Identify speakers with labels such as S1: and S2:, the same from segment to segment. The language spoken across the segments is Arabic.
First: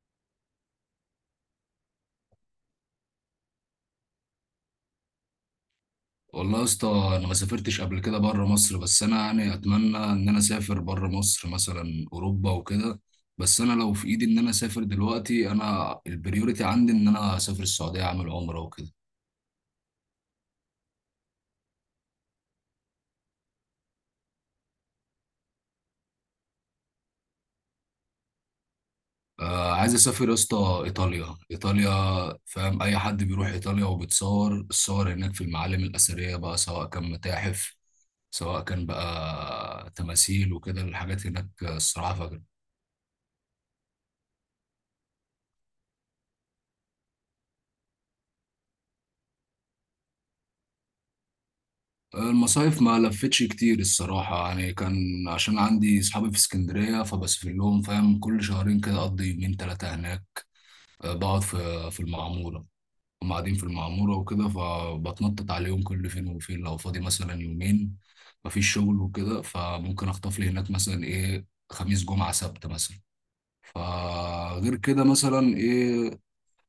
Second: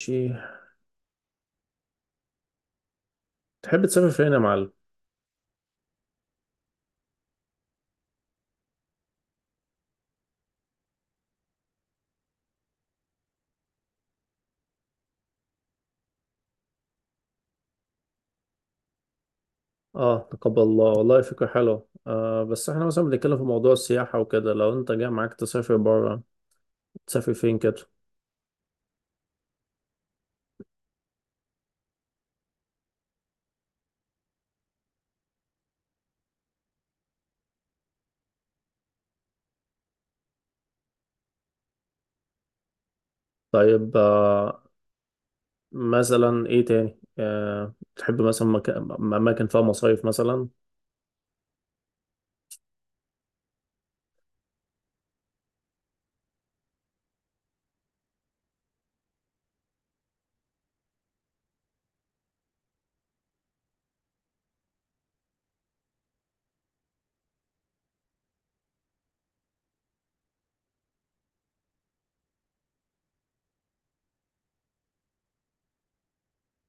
S1: شي، تحب تسافر فين يا معلم؟
S2: والله يا اسطى، انا ما سافرتش قبل كده بره مصر، بس انا يعني اتمنى ان انا اسافر بره مصر مثلا اوروبا وكده. بس انا لو في ايدي ان انا اسافر دلوقتي، انا البريوريتي عندي ان انا اسافر السعوديه اعمل عمره وكده.
S1: اه، تقبل الله والله فكرة حلوة. بس احنا مثلا بنتكلم في موضوع السياحة وكده. لو انت جاي معاك تسافر برا، تسافر فين كده؟
S2: آه، عايز اسافر يا اسطى ايطاليا، ايطاليا فاهم. اي حد بيروح ايطاليا وبيتصور الصور هناك في المعالم الاثريه بقى، سواء كان متاحف، سواء كان بقى تماثيل وكده الحاجات هناك الصراحه.
S1: طيب، آه، مثلا ايه تاني؟ آه، تحب مثلا أماكن فيها مصايف مثلا؟
S2: المصايف ما لفتش كتير الصراحة، يعني كان عشان عندي صحابي في اسكندرية فبسافر لهم فاهم، كل شهرين كده أقضي يومين تلاتة هناك. أه، بقعد في المعمورة. هم قاعدين في المعمورة وكده، فبتنطط عليهم كل فين وفين لو فاضي مثلا يومين مفيش شغل وكده، فممكن أخطف لي هناك مثلا إيه خميس جمعة سبت مثلا. فغير كده مثلا إيه،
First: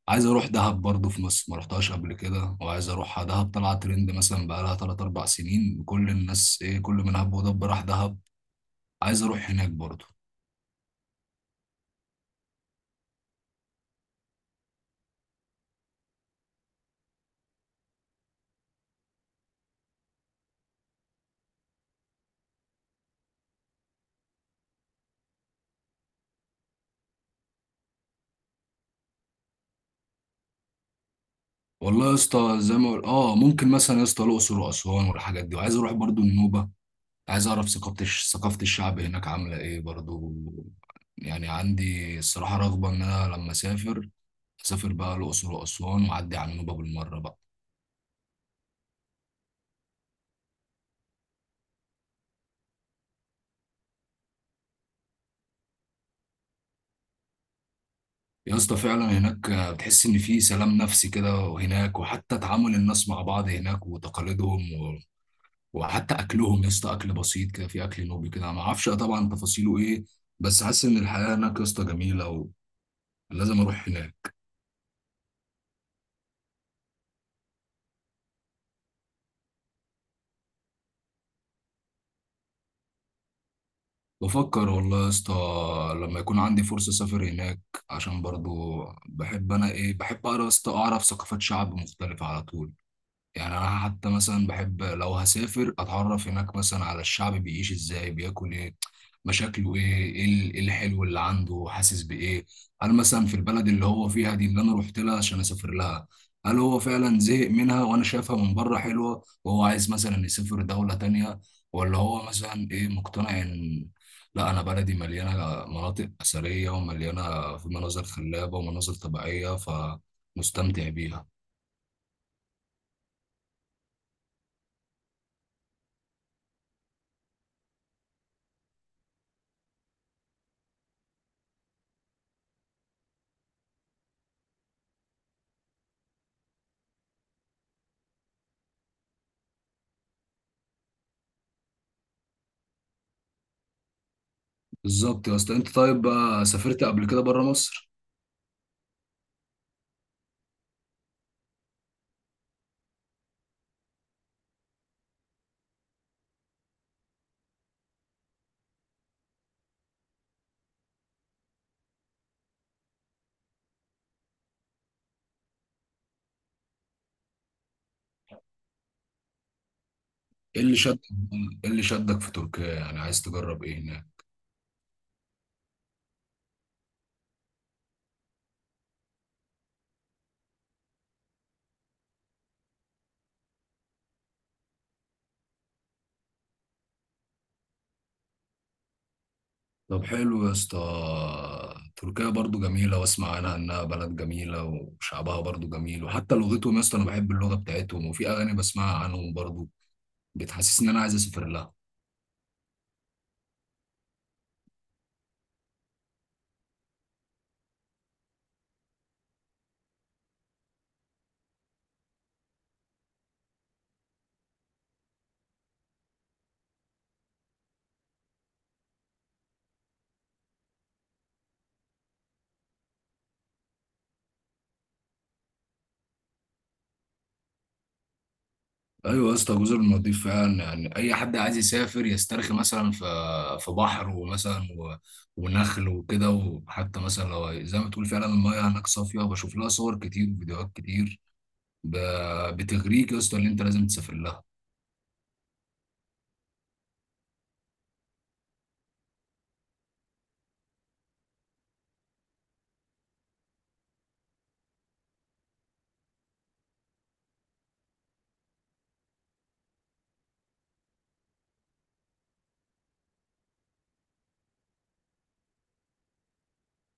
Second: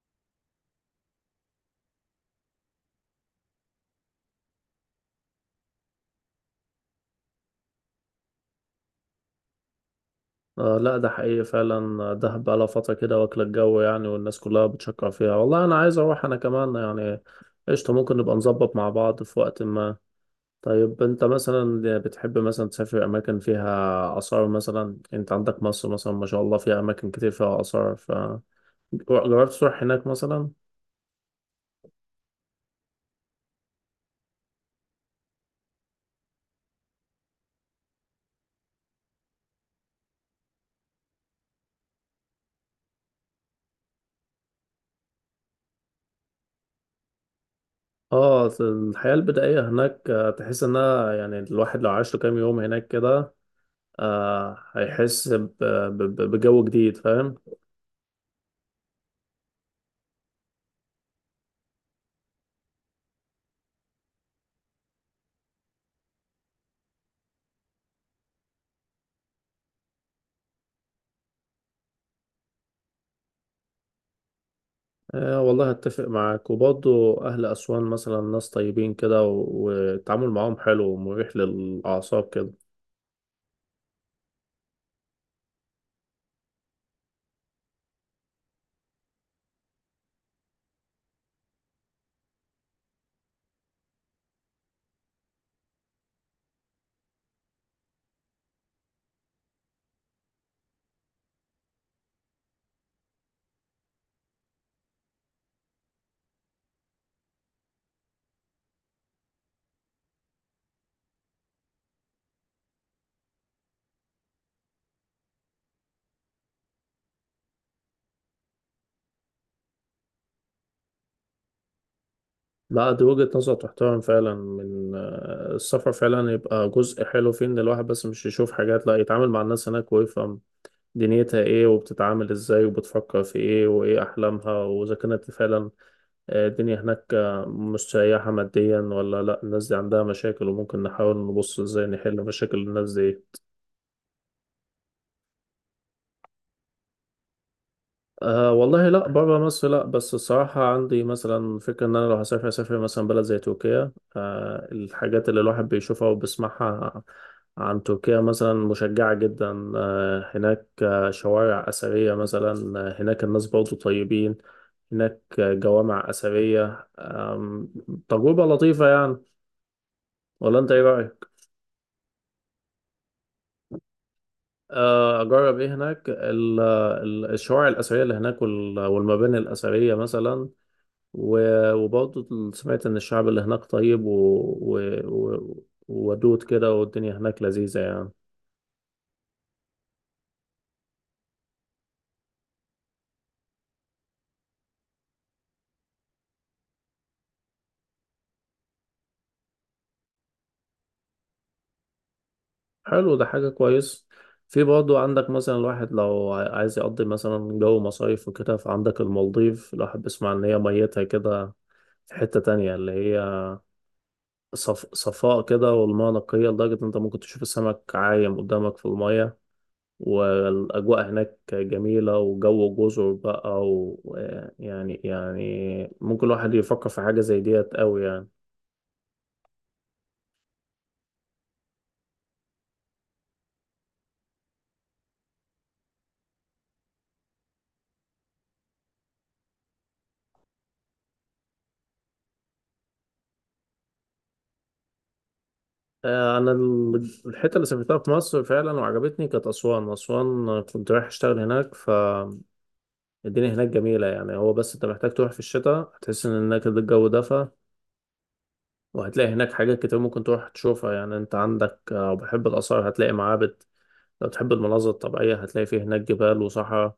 S2: عايز اروح دهب برضه في مصر، ما رحتهاش قبل كده وعايز اروحها. دهب طلعت ترند مثلا بقالها 3 4 سنين، كل الناس ايه، كل من هب ودب راح دهب. عايز اروح هناك برضه.
S1: آه لا، ده حقيقي فعلا. دهب بقالها فترة كده واكلة الجو يعني، والناس كلها بتشكر فيها. والله أنا عايز أروح أنا كمان يعني. قشطة، ممكن نبقى نظبط مع بعض في وقت ما. طيب، انت مثلا بتحب مثلا تسافر اماكن فيها اثار مثلا؟ انت عندك مصر مثلا، ما شاء الله، فيها اماكن كتير فيها اثار. فجربت تروح هناك مثلا؟
S2: والله يا اسطى زي ما ممكن مثلا يا اسطى الاقصر واسوان والحاجات دي، وعايز اروح برضه النوبه. عايز اعرف ثقافه الشعب هناك عامله ايه برضه. يعني عندي الصراحه رغبه ان انا لما اسافر، اسافر بقى الاقصر واسوان واعدي على النوبه بالمره بقى.
S1: اه الحياة البدائية هناك. تحس انها يعني الواحد لو عاش له كام يوم هناك كده هيحس بجو جديد، فاهم؟
S2: يا اسطى فعلا هناك بتحس ان في سلام نفسي كده، وهناك وحتى تعامل الناس مع بعض هناك وتقاليدهم، و... وحتى اكلهم يا اسطى، اكل بسيط كده في اكل نوبي كده، ما اعرفش طبعا تفاصيله ايه، بس حاسس ان الحياه هناك يا اسطى جميله، ولازم اروح هناك.
S1: آه والله اتفق معاك. وبرضه اهل اسوان مثلا ناس طيبين كده، والتعامل معاهم حلو ومريح للاعصاب كده.
S2: بفكر والله يا اسطى لما يكون عندي فرصه اسافر هناك، عشان برضو بحب انا ايه، بحب اقرا يا اسطى، اعرف ثقافات شعب مختلفه على طول. يعني انا حتى مثلا بحب لو هسافر اتعرف هناك مثلا على الشعب، بيعيش ازاي، بياكل ايه، مشاكله ايه، إيه الحلو اللي عنده، حاسس بايه. هل مثلا في البلد اللي هو فيها دي اللي انا رحت لها عشان اسافر لها، هل هو فعلا زهق منها وانا شايفها من بره حلوة، وهو عايز مثلا يسافر دولة تانية، ولا هو مثلا ايه مقتنع ان لا، انا بلدي مليانة مناطق أثرية ومليانة في مناظر خلابة ومناظر طبيعية، فمستمتع بيها.
S1: لا، دي وجهة نظر تحترم فعلا. من آه، السفر فعلا يبقى جزء حلو فيه، ان الواحد بس مش يشوف حاجات، لا، يتعامل مع الناس هناك ويفهم دنيتها ايه، وبتتعامل ازاي، وبتفكر في ايه، وايه احلامها، واذا كانت فعلا الدنيا هناك مستريحة ماديا ولا لا. الناس دي عندها مشاكل، وممكن نحاول نبص ازاي نحل مشاكل الناس دي.
S2: بالظبط يا اسطى. انت طيب بقى سافرت قبل كده بره مصر؟
S1: أه والله لا، بره مصر لا. بس الصراحة عندي مثلا فكرة إن أنا لو هسافر أسافر مثلا بلد زي تركيا. أه، الحاجات اللي الواحد بيشوفها وبيسمعها عن تركيا مثلا مشجعة جدا. أه هناك، آه، شوارع أثرية مثلا، آه، هناك الناس برضو طيبين هناك، آه، جوامع أثرية، تجربة لطيفة يعني. ولا
S2: ايه
S1: أنت
S2: اللي
S1: إيه
S2: شدك،
S1: رأيك؟
S2: ايه اللي شدك في تركيا يعني، عايز تجرب ايه هناك؟
S1: آه، أجرب إيه هناك؟ الشوارع الأثرية اللي هناك، والمباني الأثرية مثلا، وبرضه سمعت إن الشعب اللي هناك طيب وودود كده، والدنيا هناك لذيذة يعني.
S2: طب حلو يا اسطى، تركيا برضو جميله، واسمع عنها انها بلد جميله وشعبها برضو جميل، وحتى لغتهم يا اسطى، انا بحب اللغه بتاعتهم، وفي اغاني بسمعها عنهم برضو بتحسسني ان انا عايز اسافر لها.
S1: حلو، ده حاجة كويس. في برضه عندك مثلا الواحد لو عايز يقضي مثلا جو مصايف وكده، فعندك المالديف. الواحد بيسمع إن هي ميتها كده في حتة تانية، اللي هي صفاء كده، والمياه نقية لدرجة إن أنت ممكن تشوف السمك عايم قدامك في المية. والأجواء هناك جميلة وجو جزر بقى، ويعني ممكن الواحد يفكر في حاجة زي ديت أوي يعني.
S2: ايوه يا اسطى، جزر المالديف فعلا، يعني اي حد عايز يسافر يسترخي مثلا في في بحر ومثلا، و... ونخل وكده، وحتى مثلا لو زي ما تقول فعلا المايه هناك صافيه، بشوف لها صور كتير وفيديوهات كتير ب... بتغريك يا اسطى اللي انت لازم تسافر لها.
S1: آه، أنا الحتة اللي سافرتها في مصر فعلا وعجبتني كانت أسوان. كنت رايح أشتغل هناك، فالدنيا هناك جميلة يعني. هو بس أنت محتاج تروح في الشتاء، هتحس إن هناك الجو دفى، وهتلاقي هناك حاجات كتير ممكن تروح تشوفها. يعني أنت عندك، آه، لو بتحب الآثار هتلاقي معابد، لو تحب المناظر الطبيعية هتلاقي فيه هناك جبال وصحراء،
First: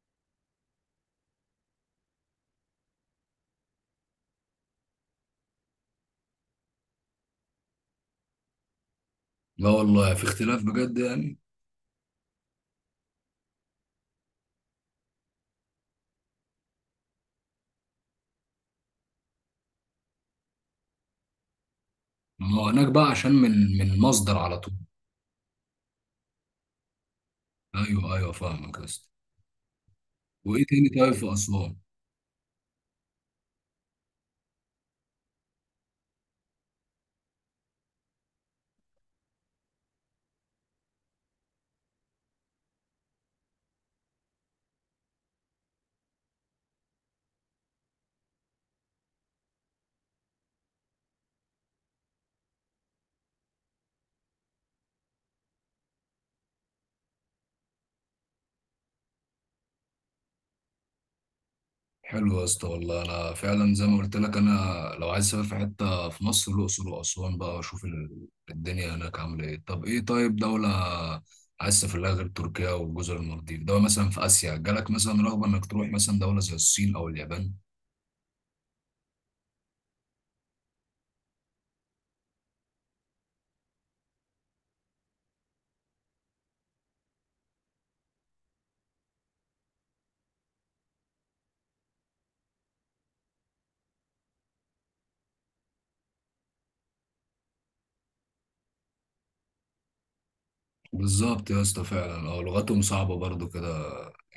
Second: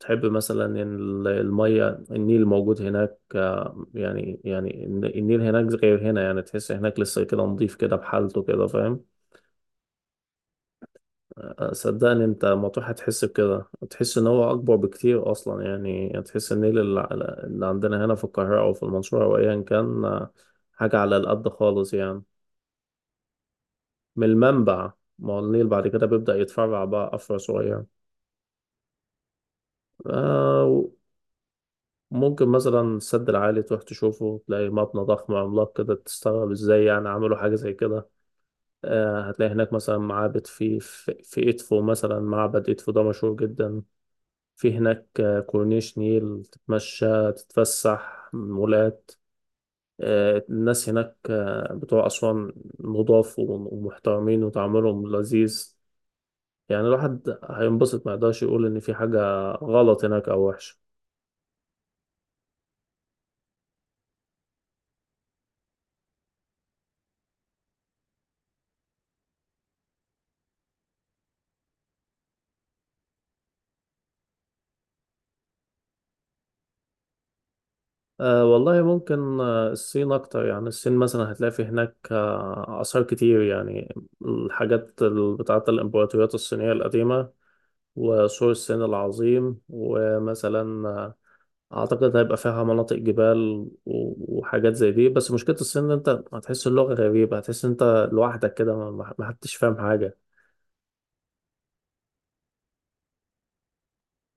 S1: تحب مثلا إن المية النيل موجود هناك. آه، يعني النيل هناك غير هنا يعني، تحس هناك لسه كده نضيف كده بحالته كده، فاهم؟
S2: لا والله في اختلاف بجد يعني.
S1: آه، صدقني انت ما تروح هتحس بكده. تحس ان هو اكبر بكتير اصلا يعني. تحس النيل اللي عندنا هنا في القاهرة او في المنصورة او ايا كان، آه، حاجة على القد خالص يعني.
S2: ما هو هناك بقى عشان من
S1: من
S2: مصدر على طول.
S1: المنبع. ما هو النيل بعد كده بيبدأ يتفرع بقى أفرع صغير.
S2: ايوه ايوه فاهمك يا اسطى. وايه
S1: آه،
S2: تاني طيب في اسوان؟
S1: ممكن مثلا السد العالي تروح تشوفه، تلاقي مبنى ضخم عملاق كده، تستغرب ازاي يعني عملوا حاجة زي كده. آه، هتلاقي هناك مثلا معابد في إدفو مثلا. معبد إدفو ده مشهور جدا. في هناك، آه، كورنيش نيل تتمشى تتفسح، مولات. آه، الناس هناك، آه، بتوع أسوان نضاف ومحترمين، وتعاملهم لذيذ. يعني الواحد هينبسط، ما يقدرش يقول إن في حاجة غلط هناك أو وحشة.
S2: حلو يا اسطى، والله انا فعلا زي ما قلت لك، انا لو عايز اسافر في حته في مصر، الاقصر واسوان بقى، واشوف الدنيا هناك عامله ايه. طب ايه، طيب دوله عايز تسافر لها غير تركيا وجزر المالديف، دوله مثلا في اسيا، جالك مثلا رغبه انك تروح مثلا دوله زي الصين او اليابان؟
S1: أه والله ممكن، آه، الصين أكتر. يعني الصين مثلا هتلاقي في هناك، آه، آثار كتير يعني، الحاجات بتاعة الإمبراطوريات الصينية القديمة، وسور الصين العظيم، ومثلا، آه، أعتقد هيبقى فيها مناطق جبال وحاجات زي دي. بس مشكلة الصين إن أنت هتحس اللغة غريبة، هتحس إن أنت لوحدك كده، ما حدش فاهم حاجة.
S2: بالظبط يا اسطى فعلا، اه، لغتهم صعبه برضو كده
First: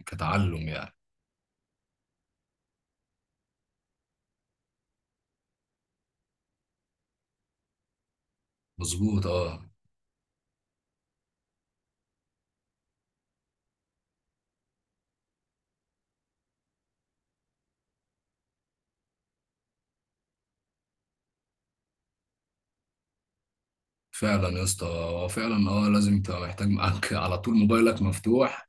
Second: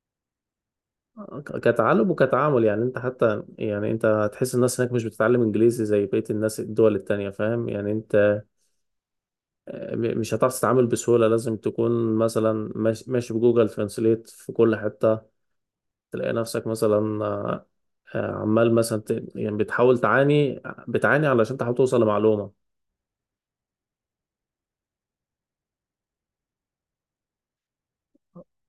S2: كتعلم يعني.
S1: آه، كتعلم وكتعامل. يعني انت حتى يعني انت هتحس الناس هناك مش بتتعلم انجليزي زي بقية الناس الدول التانية، فاهم؟ يعني انت
S2: مظبوط، اه.
S1: مش هتعرف تتعامل بسهولة، لازم تكون مثلا ماشي بجوجل ترانسليت في كل حتة. تلاقي نفسك مثلا، آه، آه، عمال مثلا يعني بتحاول بتعاني علشان تحاول توصل لمعلومة.
S2: فعلا يا اسطى هو فعلا اه لازم تبقى محتاج معاك على طول موبايلك مفتوح،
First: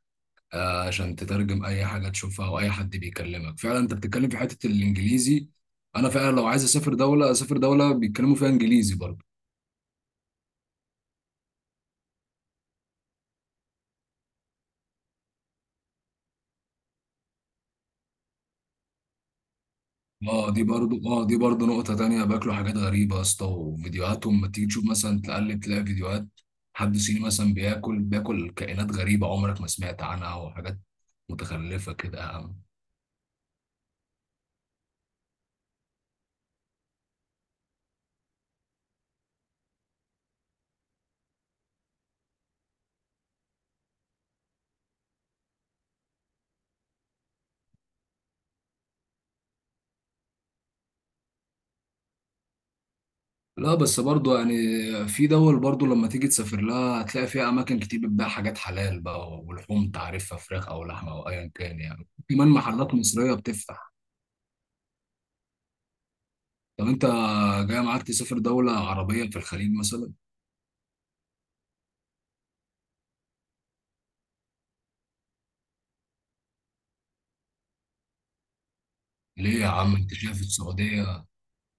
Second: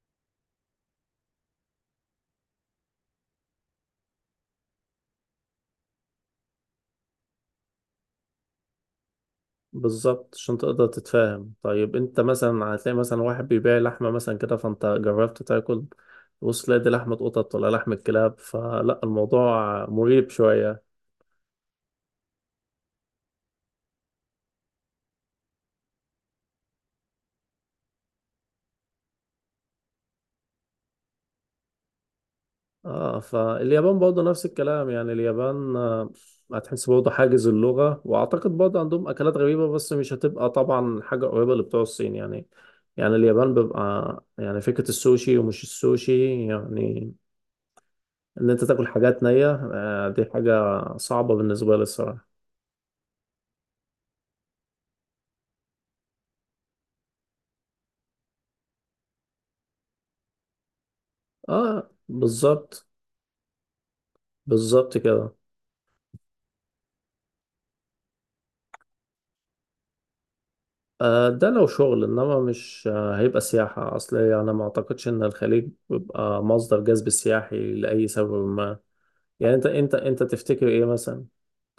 S2: آه، عشان تترجم اي حاجه تشوفها او اي حد بيكلمك. فعلا انت بتتكلم في حته الانجليزي، انا فعلا لو عايز اسافر دوله، اسافر دوله بيتكلموا فيها انجليزي برضه.
S1: بالظبط، عشان تقدر تتفاهم. طيب انت مثلا هتلاقي مثلا واحد بيبيع لحمة مثلا كده، فانت جربت تاكل، وصل تلاقي دي لحمة قطط ولا لحمة كلاب، فلا، الموضوع مريب
S2: اه دي
S1: شوية.
S2: برضه اه دي برضه نقطه تانية، باكلوا حاجات غريبه يا اسطى، وفيديوهاتهم ما تيجي تشوف مثلا تقلب تلاقي فيديوهات حد صيني مثلا بياكل كائنات غريبه عمرك ما سمعت عنها، وحاجات متخلفه كده.
S1: اه، فاليابان برضه نفس الكلام يعني. اليابان، آه، هتحس برضه حاجز اللغة، وأعتقد برضه عندهم أكلات غريبة، بس مش هتبقى طبعا حاجة قريبة لبتوع الصين يعني. يعني اليابان بيبقى يعني فكرة السوشي، ومش السوشي يعني إن أنت تاكل حاجات نية، آه، دي حاجة صعبة بالنسبة لي الصراحة.
S2: لا بس برضو يعني في دول برضو لما تيجي تسافر لها هتلاقي فيها اماكن كتير بتبيع حاجات حلال بقى، ولحوم تعرفها، فراخ او لحمه او ايا كان،
S1: اه،
S2: يعني كمان
S1: بالظبط،
S2: محلات مصريه بتفتح.
S1: بالظبط كده.
S2: طب انت، جاي معاك تسافر دوله عربيه في الخليج مثلا؟
S1: آه، ده لو شغل، انما مش، آه، هيبقى سياحة اصل. يعني ما اعتقدش ان الخليج بيبقى مصدر جذب سياحي لأي سبب ما. يعني
S2: ليه
S1: انت
S2: يا
S1: انت
S2: عم، انت
S1: انت
S2: شايف
S1: تفتكر ايه مثلا؟
S2: السعوديه،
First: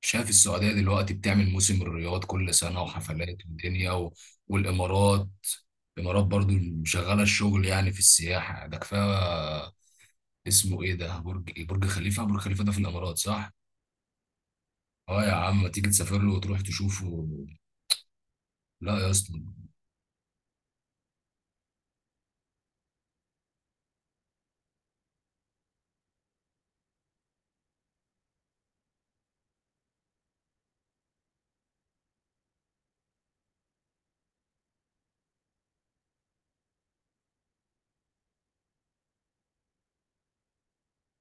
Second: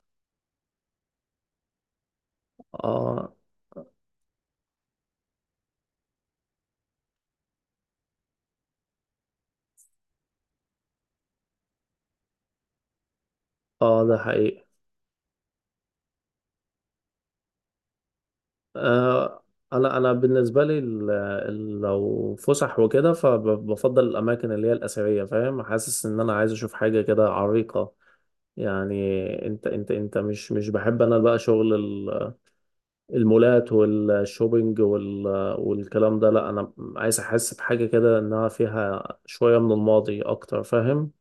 S2: دلوقتي بتعمل موسم الرياض كل سنه،
S1: اه،
S2: وحفلات ودنيا، و... والامارات، الامارات برضو شغاله الشغل يعني في السياحه ده كفايه. اسمه ايه ده، برج خليفه، برج خليفه ده في الامارات صح؟
S1: اه، ده حقيقي.
S2: اه يا عم، ما تيجي تسافر له وتروح تشوفه. لا يا اسطى،
S1: آه، انا بالنسبه لي، لو فسح وكده، فبفضل الاماكن اللي هي الاثريه، فاهم؟ حاسس ان انا عايز اشوف حاجه كده عريقه يعني. انت مش بحب انا بقى شغل المولات والشوبينج والكلام ده. لا، انا عايز احس بحاجه كده، انها فيها شويه من الماضي اكتر، فاهم؟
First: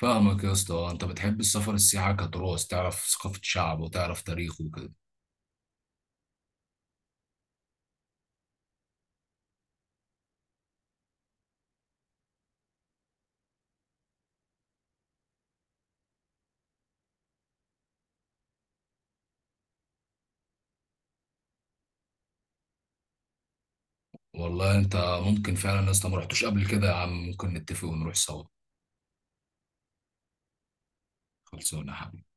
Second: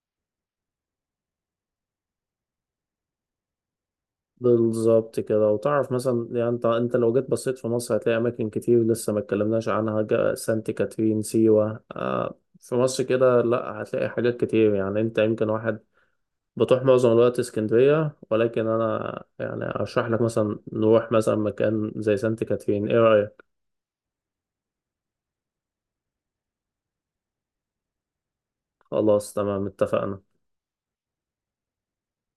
S2: فاهمك يا اسطى. آه، انت بتحب السفر، السياحه كتراث، تعرف ثقافه شعب وتعرف تاريخه وكده.
S1: بالظبط كده. وتعرف مثلا، يعني انت لو جيت بصيت في مصر هتلاقي اماكن كتير لسه ما اتكلمناش عنها. سانت كاترين، سيوة، آه، في مصر كده، لا، هتلاقي حاجات كتير يعني. انت يمكن واحد بتروح معظم الوقت اسكندرية، ولكن انا يعني ارشح لك مثلا نروح مثلا مكان زي سانت كاترين، ايه رأيك؟
S2: والله انت، ممكن فعلا يا اسطى، ما رحتوش قبل كده يا عم، ممكن نتفق ونروح سوا.
S1: خلاص، تمام، اتفقنا.
S2: خلصونا يا حبيبي.